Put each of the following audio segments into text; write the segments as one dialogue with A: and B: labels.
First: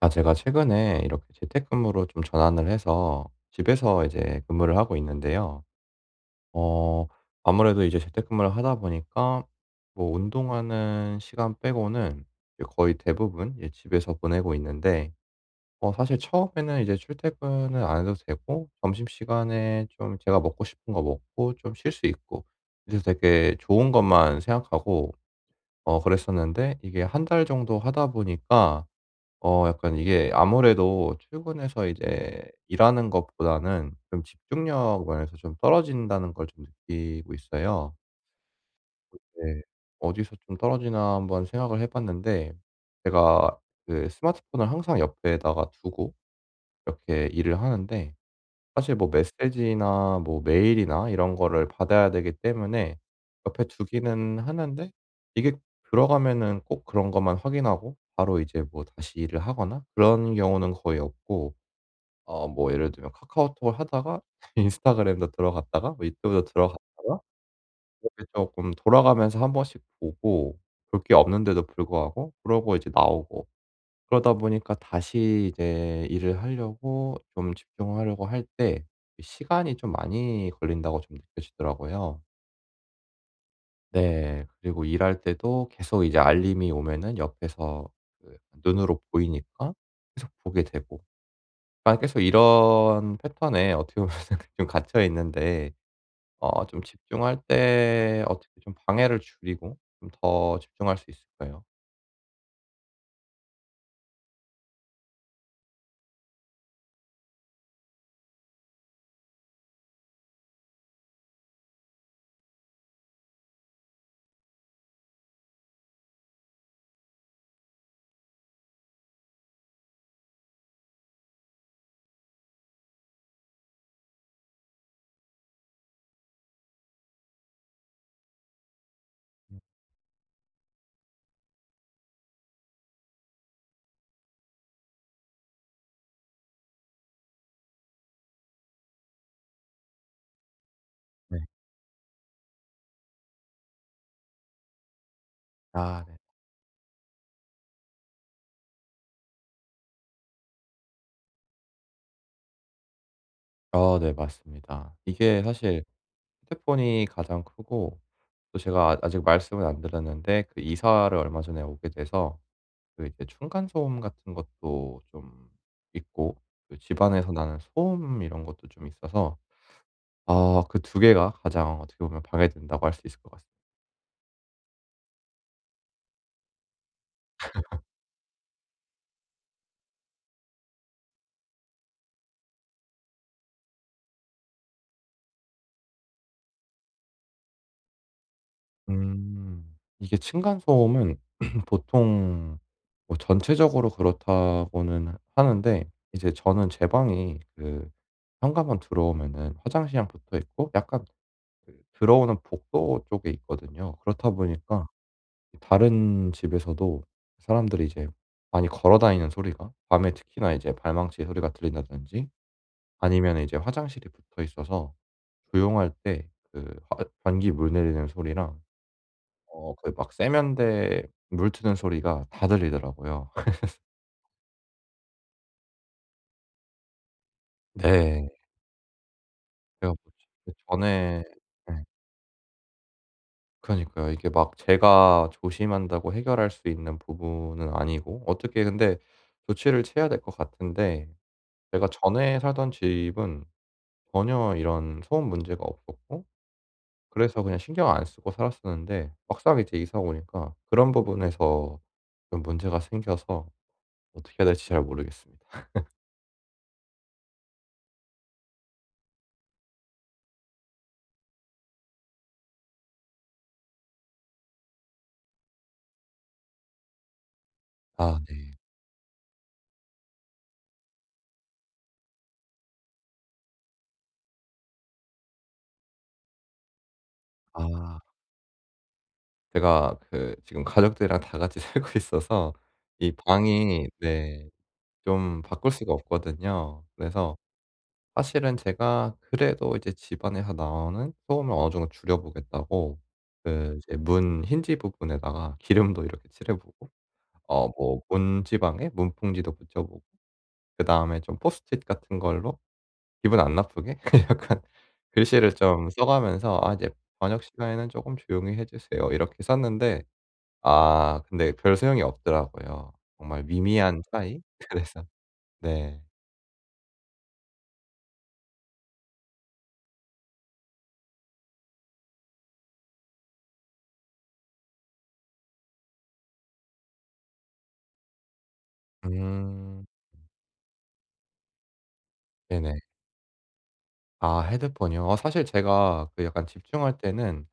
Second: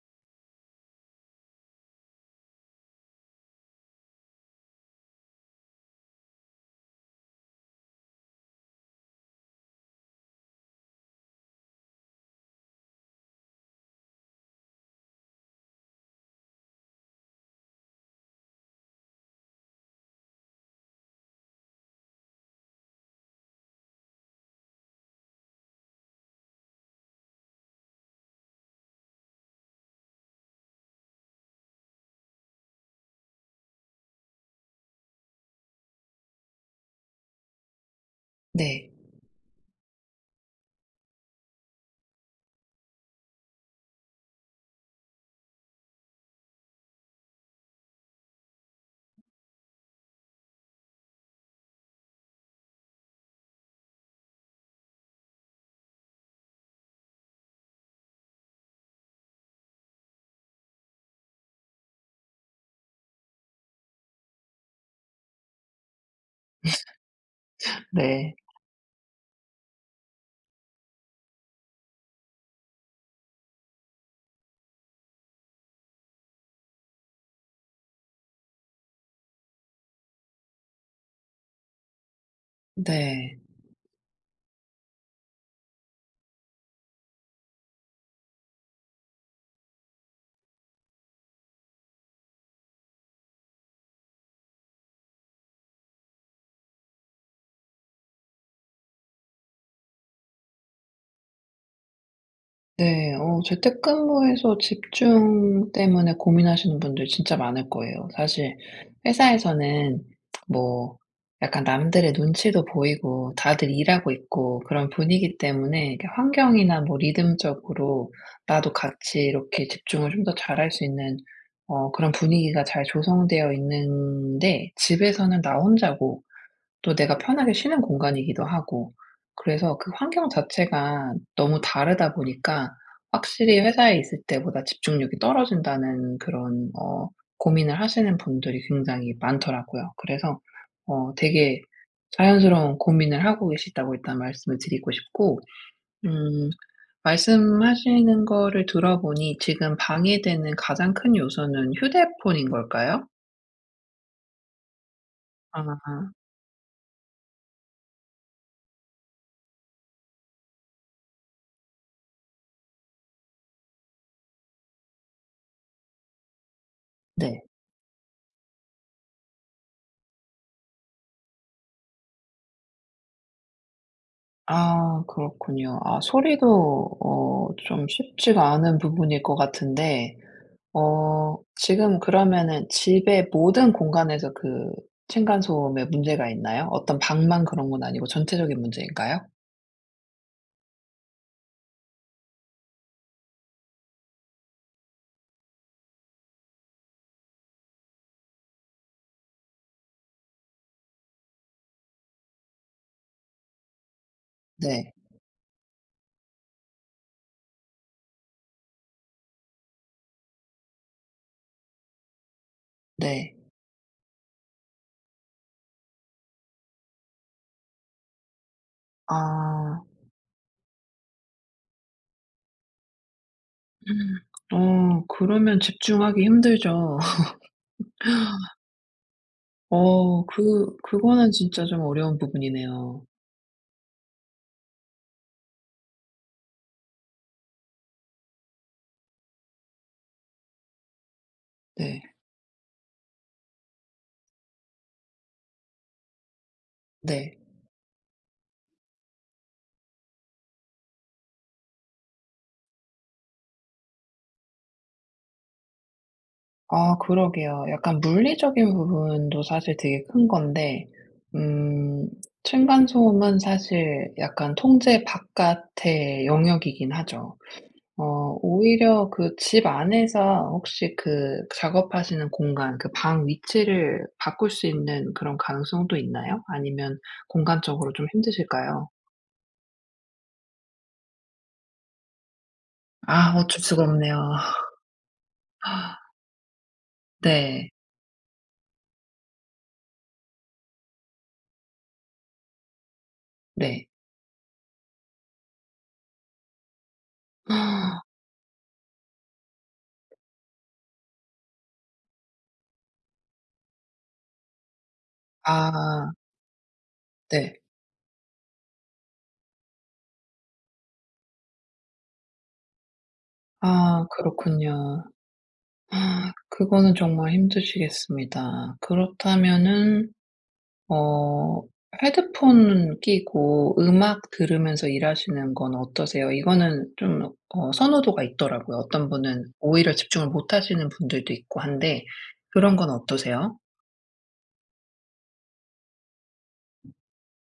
A: 아, 제가 최근에 이렇게 재택근무로 좀 전환을 해서 집에서 이제 근무를 하고 있는데요. 어 아무래도 이제 재택근무를 하다 보니까 뭐 운동하는 시간 빼고는 이제 거의 대부분 이제 집에서 보내고 있는데, 사실 처음에는 이제 출퇴근을 안 해도 되고 점심시간에 좀 제가 먹고 싶은 거 먹고 좀 쉴 수 있고, 그래서 되게 좋은 것만 생각하고 그랬었는데, 이게 1달 정도 하다 보니까 약간 이게 아무래도 출근해서 이제 일하는 것보다는 좀 집중력 면에서 좀 떨어진다는 걸 좀 느끼고 있어요.
B: 네.
A: 네. 어디서 좀 떨어지나 한번 생각을 해 봤는데, 제가 그 스마트폰을 항상 옆에다가 두고 이렇게 일을 하는데, 사실 뭐 메시지나 뭐 메일이나 이런 거를 받아야 되기 때문에 옆에 두기는 하는데, 이게 들어가면은 꼭 그런 것만 확인하고 바로 이제 뭐 다시 일을 하거나 그런 경우는 거의 없고, 뭐 예를 들면 카카오톡을 하다가 인스타그램도 들어갔다가 뭐 유튜브도 들어갔다가 이렇게
B: 네.
A: 조금 돌아가면서 1번씩 보고, 볼 게 없는데도 불구하고 그러고 이제 나오고, 그러다 보니까 다시 이제 일을 하려고 좀 집중하려고 할 때 시간이 좀 많이 걸린다고 좀 느껴지더라고요.
B: 네.
A: 네. 그리고 일할 때도 계속 이제 알림이 오면은 옆에서 그 눈으로 보이니까 계속 보게 되고. 그러니까 계속 이런 패턴에 어떻게 보면 좀 갇혀 있는데, 좀 집중할 때 어떻게 좀 방해를 줄이고 좀 더 집중할 수 있을까요?
B: 네. 재택근무에서 집중 때문에 고민하시는 분들 진짜 많을 거예요. 사실 회사에서는 뭐 약간 남들의 눈치도 보이고 다들 일하고 있고 그런 분위기 때문에, 이렇게 환경이나 뭐 리듬적으로 나도 같이 이렇게 집중을 좀 더 잘할 수 있는 그런 분위기가 잘 조성되어 있는데, 집에서는 나 혼자고 또 내가 편하게 쉬는 공간이기도 하고. 그래서 그 환경 자체가 너무 다르다 보니까 확실히 회사에 있을 때보다 집중력이 떨어진다는 그런 고민을 하시는 분들이 굉장히 많더라고요. 그래서
A: 네.
B: 되게 자연스러운 고민을 하고 계시다고 일단 말씀을 드리고 싶고,
A: 아 네.
B: 음 말씀하시는 거를 들어보니 지금 방해되는 가장 큰 요소는 휴대폰인 걸까요?
A: 네, 맞습니다. 이게 사실
B: 아
A: 휴대폰이 가장 크고, 또 제가 아직 말씀을 안 드렸는데, 그 이사를 얼마 전에 오게 돼서 그 이제 층간 소음 같은 것도 좀 있고 그 집안에서
B: 네.
A: 나는 소음 이런 것도 좀 있어서, 그 2개가 가장 어떻게 보면 방해된다고 할 수 있을 것 같습니다.
B: 아 그렇군요. 아 소리도 좀 쉽지가 않은 부분일 것 같은데, 지금 그러면은 집의 모든 공간에서 그 층간소음에 문제가 있나요? 어떤 방만 그런 건 아니고 전체적인 문제인가요?
A: 음. 이게 층간 소음은 보통 뭐 전체적으로 그렇다고는 하는데, 이제 저는 제 방이 그 현관만 들어오면은 화장실이랑 붙어 있고 약간 그 들어오는 복도 쪽에 있거든요. 그렇다 보니까
B: 네.
A: 다른 집에서도 사람들이 이제 많이 걸어 다니는 소리가 밤에 특히나 이제 발망치의 소리가 들린다든지,
B: 네.
A: 아니면 이제 화장실이 붙어 있어서 조용할 때 그 변기 물 내리는 소리랑
B: 아.
A: 그 막 세면대 물 트는 소리가 다 들리더라고요.
B: 그러면 집중하기 힘들죠.
A: 네. 그래 갖고 그 전에,
B: 그거는 진짜
A: 예.
B: 좀 어려운 부분이네요.
A: 그러니까요. 이게 막 제가 조심한다고 해결할 수 있는 부분은 아니고 어떻게, 근데 조치를 취해야 될 것 같은데, 제가
B: 네.
A: 전에 살던 집은 전혀 이런 소음 문제가 없었고,
B: 네.
A: 그래서 그냥 신경 안 쓰고 살았었는데, 막상 이제 이사 오니까 그런 부분에서 좀 문제가 생겨서 어떻게 해야 될지 잘 모르겠습니다.
B: 아 그러게요. 약간 물리적인 부분도 사실 되게 큰 건데, 음 층간소음은 사실 약간 통제 바깥의 영역이긴 하죠.
A: 아
B: 어
A: 네.
B: 오히려 그 집 안에서, 혹시 그 작업하시는 공간, 그 방 위치를 바꿀 수 있는 그런 가능성도 있나요? 아니면 공간적으로
A: 아,
B: 좀 힘드실까요?
A: 제가 그 지금 가족들이랑 다 같이 살고 있어서 이
B: 아 어쩔 수가
A: 방이,
B: 없네요.
A: 네, 좀 바꿀 수가 없거든요. 그래서
B: 네.
A: 사실은 제가 그래도 이제 집안에서 나오는 소음을 어느 정도 줄여 보겠다고 그
B: 네.
A: 이제 문 힌지 부분에다가 기름도 이렇게 칠해 보고, 뭐 문 지방에 문풍지도 붙여 보고, 그다음에 좀 포스트잇 같은 걸로 기분 안 나쁘게 약간 글씨를 좀 써
B: 아
A: 가면서 "아 이제 저녁
B: 네.
A: 시간에는 조금 조용히 해 주세요." 이렇게 썼는데, 근데 별 소용이 없더라고요. 정말 미미한
B: 아
A: 차이? 그래서,
B: 그렇군요.
A: 네.
B: 아 그거는 정말 힘드시겠습니다. 그렇다면은 어 헤드폰 끼고 음악 들으면서 일하시는 건 어떠세요? 이거는 좀 선호도가 있더라고요. 어떤 분은
A: 음.
B: 오히려 집중을 못 하시는 분들도 있고 한데,
A: 네네.
B: 그런 건 어떠세요?
A: 아 헤드폰이요? 사실 제가 그 약간 집중할 때는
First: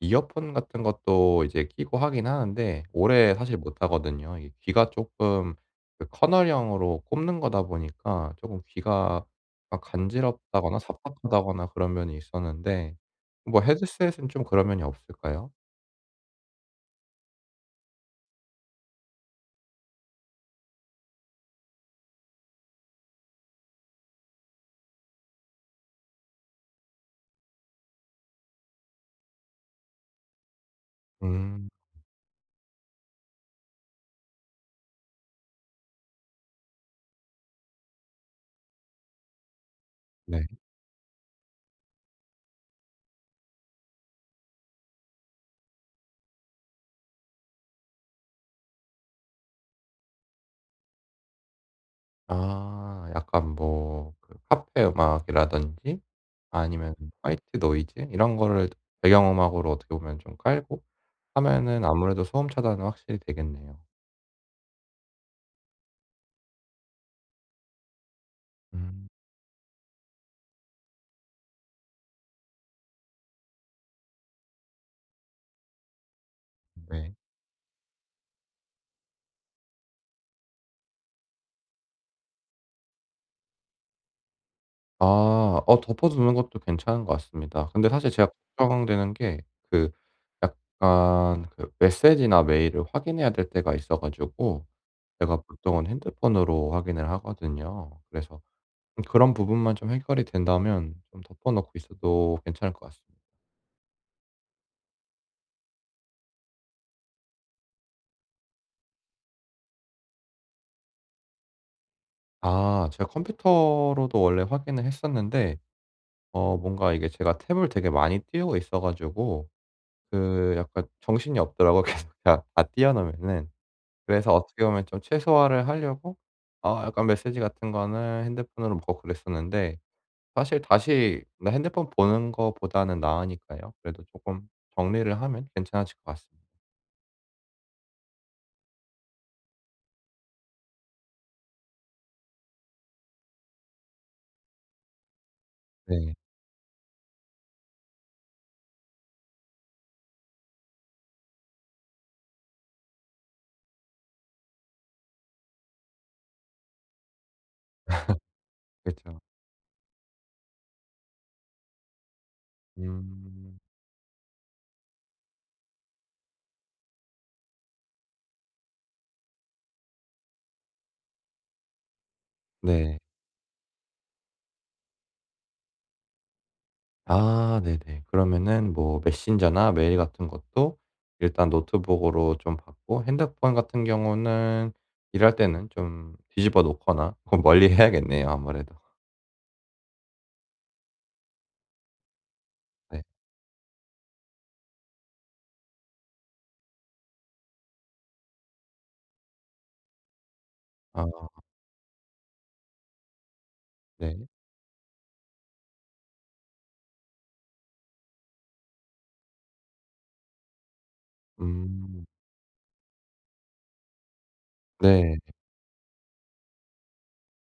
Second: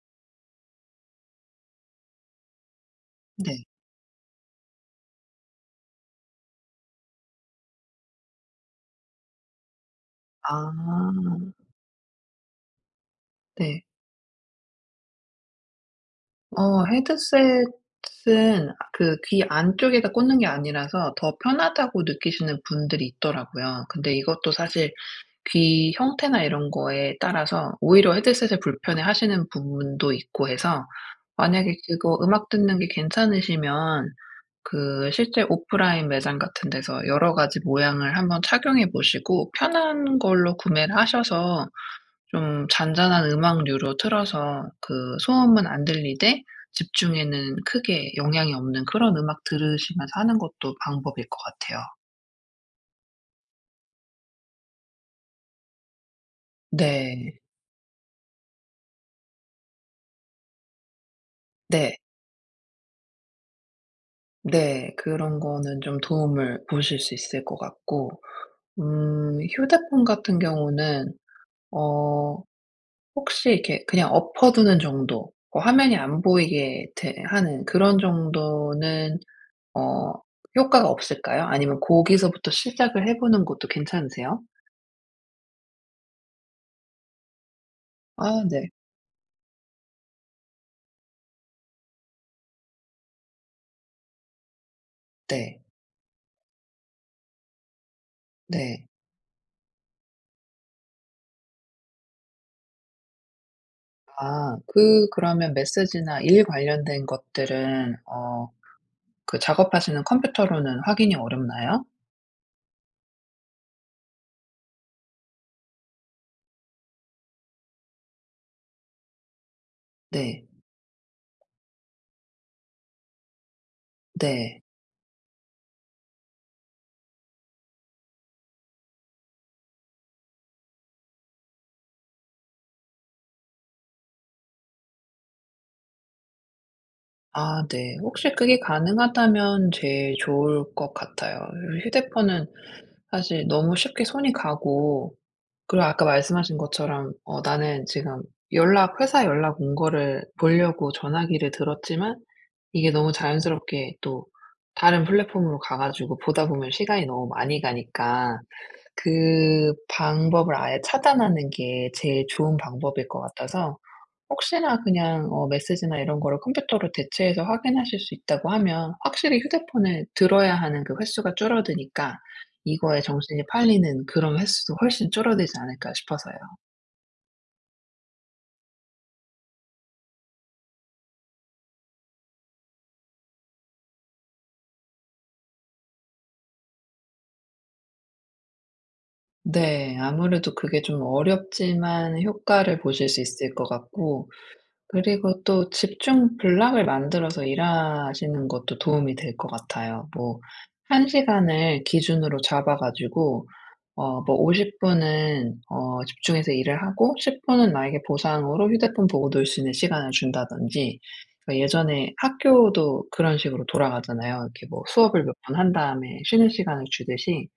A: 이어폰 같은 것도 이제 끼고 하긴 하는데 오래 사실
B: 네.
A: 못 하거든요. 이 귀가 조금 그 커널형으로 꼽는 거다 보니까 조금 귀가 막 간지럽다거나 삽섭하
B: 아
A: 다거나 그런 면이 있었는데, 뭐
B: 네.
A: 헤드셋은 좀 그런 면이 없을까요?
B: 헤드셋은 그 귀 안쪽에다 꽂는 게 아니라서 더 편하다고 느끼시는 분들이 있더라고요. 근데 이것도 사실 귀 형태나 이런 거에 따라서 오히려 헤드셋을 불편해하시는 부분도 있고 해서,
A: 음.
B: 만약에 그거 음악 듣는 게 괜찮으시면 그 실제 오프라인 매장 같은 데서 여러 가지 모양을 한번 착용해 보시고 편한
A: 네.
B: 걸로 구매를 하셔서, 좀 잔잔한 음악류로 틀어서 그 소음은 안 들리되 집중에는 크게 영향이 없는 그런 음악 들으시면서 하는 것도 방법일 것 같아요.
A: 약간 뭐 그 카페 음악이라든지 아니면
B: 네.
A: 화이트 노이즈 이런 거를 배경음악으로 어떻게 보면 좀 깔고 하면은
B: 네.
A: 아무래도 소음 차단은 확실히 되겠네요.
B: 네. 그런 거는 좀 도움을 보실 수 있을 것 같고,
A: 음.
B: 휴대폰 같은 경우는 어 혹시 이렇게 그냥 엎어 두는 정도, 화면이 안 보이게
A: 네.
B: 되 하는 그런 정도는 어 효과가 없을까요? 아니면 고기서부터 시작을 해 보는 것도 괜찮으세요?
A: 덮어두는 것도 괜찮은 것 같습니다. 근데 사실 제가
B: 아 네.
A: 걱정되는 게 그 약간 그 메시지나 메일을 확인해야 될 때가 있어 가지고 제가
B: 네.
A: 보통은 핸드폰으로 확인을 하거든요. 그래서
B: 네.
A: 그런 부분만 좀 해결이 된다면 좀 덮어 놓고 있어도 괜찮을 것 같습니다.
B: 아 그 그러면 메시지나 일 관련된 것들은 그 작업하시는 컴퓨터로는 확인이 어렵나요?
A: 제가 컴퓨터로도 원래 확인을 했었는데, 뭔가 이게 제가 탭을 되게 많이 띄우고 있어 가지고
B: 네.
A: 그 약간 정신이 없더라고 계속 다 띄워 놓으면은. 그래서
B: 네.
A: 어떻게 보면 좀 최소화를 하려고 약간 메시지 같은 거는 핸드폰으로 보고 그랬었는데, 사실 다시 나 핸드폰 보는 거보다는 나으니까요. 그래도 조금 정리를 하면 괜찮아질 것 같습니다.
B: 아 네. 혹시 그게 가능하다면 제일 좋을 것 같아요. 휴대폰은 사실 너무 쉽게 손이 가고, 그리고 아까
A: 네.
B: 말씀하신 것처럼 나는 지금 연락, 회사 연락 온 거를 보려고 전화기를 들었지만 이게 너무 자연스럽게 또 다른 플랫폼으로 가 가지고 보다 보면 시간이 너무 많이 가니까
A: 그죠.
B: 그 방법을 아예 차단하는 게 제일 좋은 방법일 것
A: 음.
B: 같아서, 혹시나 그냥 메시지나 이런 거를 컴퓨터로 대체해서 확인하실 수 있다고 하면 확실히 휴대폰을 들어야 하는 그 횟수가 줄어드니까
A: 네.
B: 이거에 정신이 팔리는 그런 횟수도 훨씬 줄어들지 않을까 싶어서요.
A: 아 네네. 그러면은 뭐 메신저나 메일 같은 것도 일단 노트북으로 좀 받고 핸드폰 같은 경우는 일할 때는 좀 뒤집어 놓거나 그건 멀리 해야겠네요, 아무래도.
B: 네. 아무래도 그게 좀 어렵지만 효과를
A: 네.
B: 보실 수 있을 것 같고, 그리고 또 집중 블락을 만들어서 일하시는 것도 도움이 될 것 같아요. 뭐 한
A: 아
B: 시간을 기준으로 잡아 가지고
A: 네.
B: 뭐 50 분은 집중해서 일을 하고 10 분은 나에게 보상으로 휴대폰 보고 놀 수 있는 시간을 준다든지. 그러니까
A: 음.
B: 예전에 학교도 그런 식으로 돌아가잖아요. 이렇게 뭐
A: 네.
B: 수업을 몇 번 한 다음에 쉬는 시간을 주듯이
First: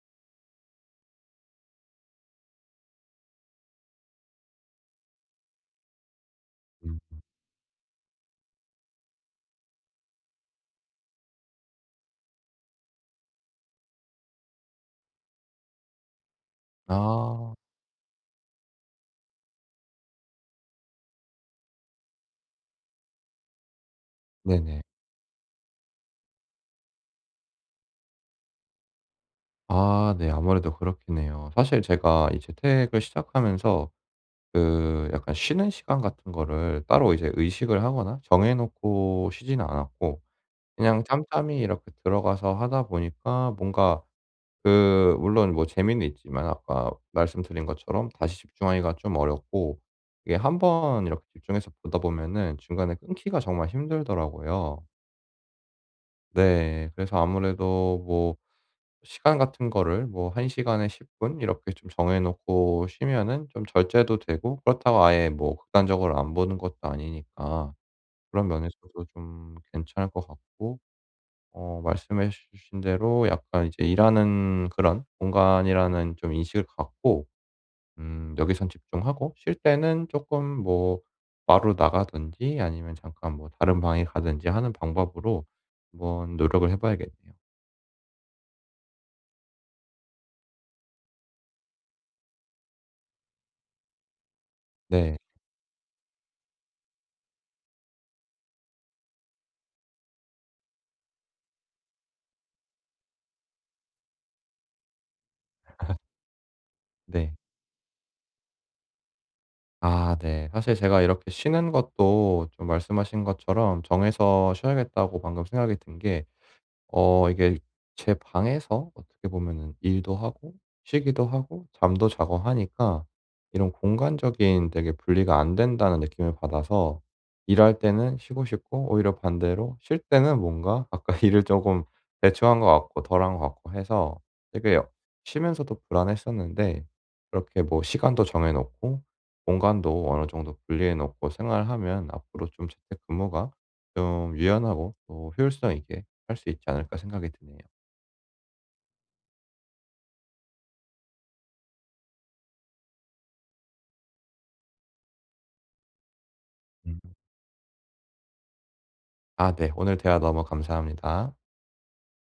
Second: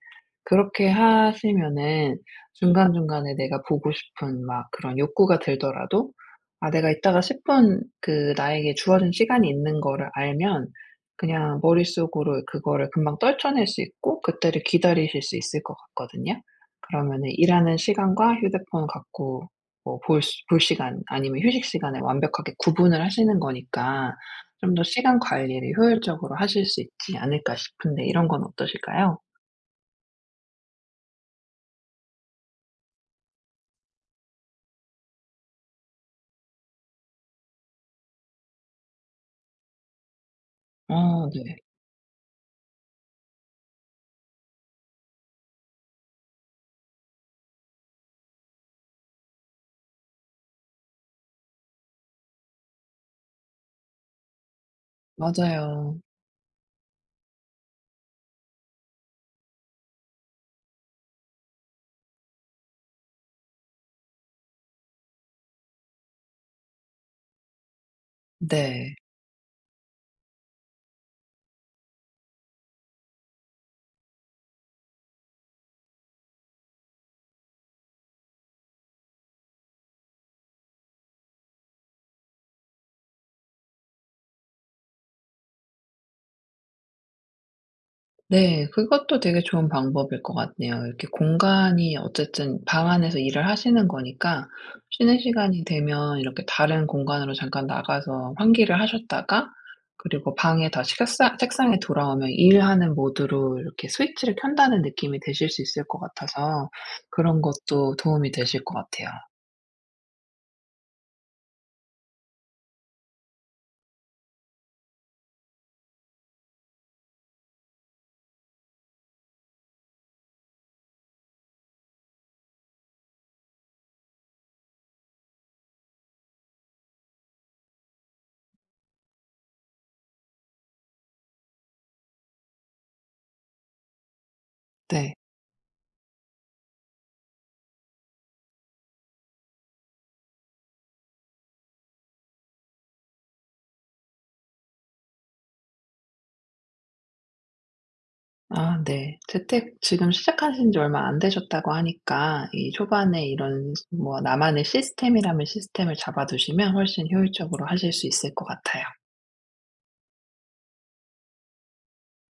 B: 그렇게 하시면은 중간중간에 내가 보고 싶은 막 그런 욕구가 들더라도 아 내가
A: 음.
B: 이따가 10분, 그 나에게 주어진 시간이 있는 거를 알면 그냥 머릿속으로 그거를 금방 떨쳐낼 수 있고 그때를 기다리실 수 있을 것 같거든요. 그러면은
A: 아
B: 일하는 시간과 휴대폰 갖고 뭐 볼 시간, 아니면 휴식 시간을 완벽하게 구분을 하시는 거니까 좀
A: 네네.
B: 더 시간 관리를 효율적으로 하실 수 있지 않을까 싶은데, 이런 건 어떠실까요?
A: 아 네. 아무래도 그렇겠네요. 사실 제가 이 재택을 시작하면서 그 약간 쉬는 시간 같은 거를 따로 이제 의식을 하거나 정해 놓고 쉬지는 않았고, 그냥
B: 네.
A: 짬짬이 이렇게 들어가서 하다 보니까, 뭔가 그 물론 뭐 재미는 있지만 아까 말씀드린 것처럼 다시 집중하기가 좀 어렵고, 이게 한번 이렇게 집중해서 보다 보면은 중간에 끊기가 정말 힘들더라고요.
B: 맞아요.
A: 네. 그래서 아무래도 뭐 시간 같은 거를 뭐 1 시간에 10분 이렇게 좀 정해 놓고 쉬면은 좀 절제도 되고, 그렇다고 아예 뭐 극단적으로 안 보는 것도 아니니까 그런 면에서도
B: 네.
A: 좀 괜찮을 것 같고, 말씀해 주신 대로 약간 이제 일하는 그런 공간이라는 좀 인식을 갖고, 여기선 집중하고 쉴 때는 조금 뭐 바로 나가든지 아니면 잠깐 뭐 다른 방에 가든지 하는 방법으로 한번 노력을 해 봐야겠네요.
B: 네. 그것도 되게 좋은 방법일 것 같네요. 이렇게 공간이 어쨌든 방 안에서 일을 하시는 거니까
A: 네.
B: 쉬는 시간이 되면 이렇게 다른 공간으로 잠깐 나가서 환기를 하셨다가, 그리고 방에 다시 책상에 돌아오면 일하는 모드로 이렇게 스위치를 켠다는 느낌이 드실 수 있을 것 같아서,
A: 네.
B: 그런 것도 도움이 되실 것 같아요.
A: 아 네. 사실 제가 이렇게 쉬는 것도 좀 말씀하신 것처럼 정해서 쉬어야겠다고 방금 생각이 든게, 이게 제 방에서 어떻게 보면은 일도 하고 쉬기도 하고 잠도 자고 하니까 이런 공간적인 되게 분리가 안 된다는 느낌을 받아서, 일할 때는 쉬고 싶고 오히려 반대로 쉴 때는 뭔가 아까 일을 조금 대충한 것 같고 덜한 것 같고 해서 되게
B: 네.
A: 쉬면서도 불안했었는데, 그렇게 뭐 시간도 정해 놓고 공간도 어느 정도 분리해 놓고 생활하면 앞으로 좀 재택근무가 좀 유연하고 또 효율성 있게 할 수 있지 않을까 생각이 드네요.
B: 아 네. 재택 지금 시작하신 지 얼마 안 되셨다고 하니까 이 초반에 이런 뭐 나만의 시스템이라면 시스템을 잡아두시면
A: 음.
B: 훨씬 효율적으로 하실 수 있을 것 같아요.
A: 아 네. 오늘 대화 너무 감사합니다.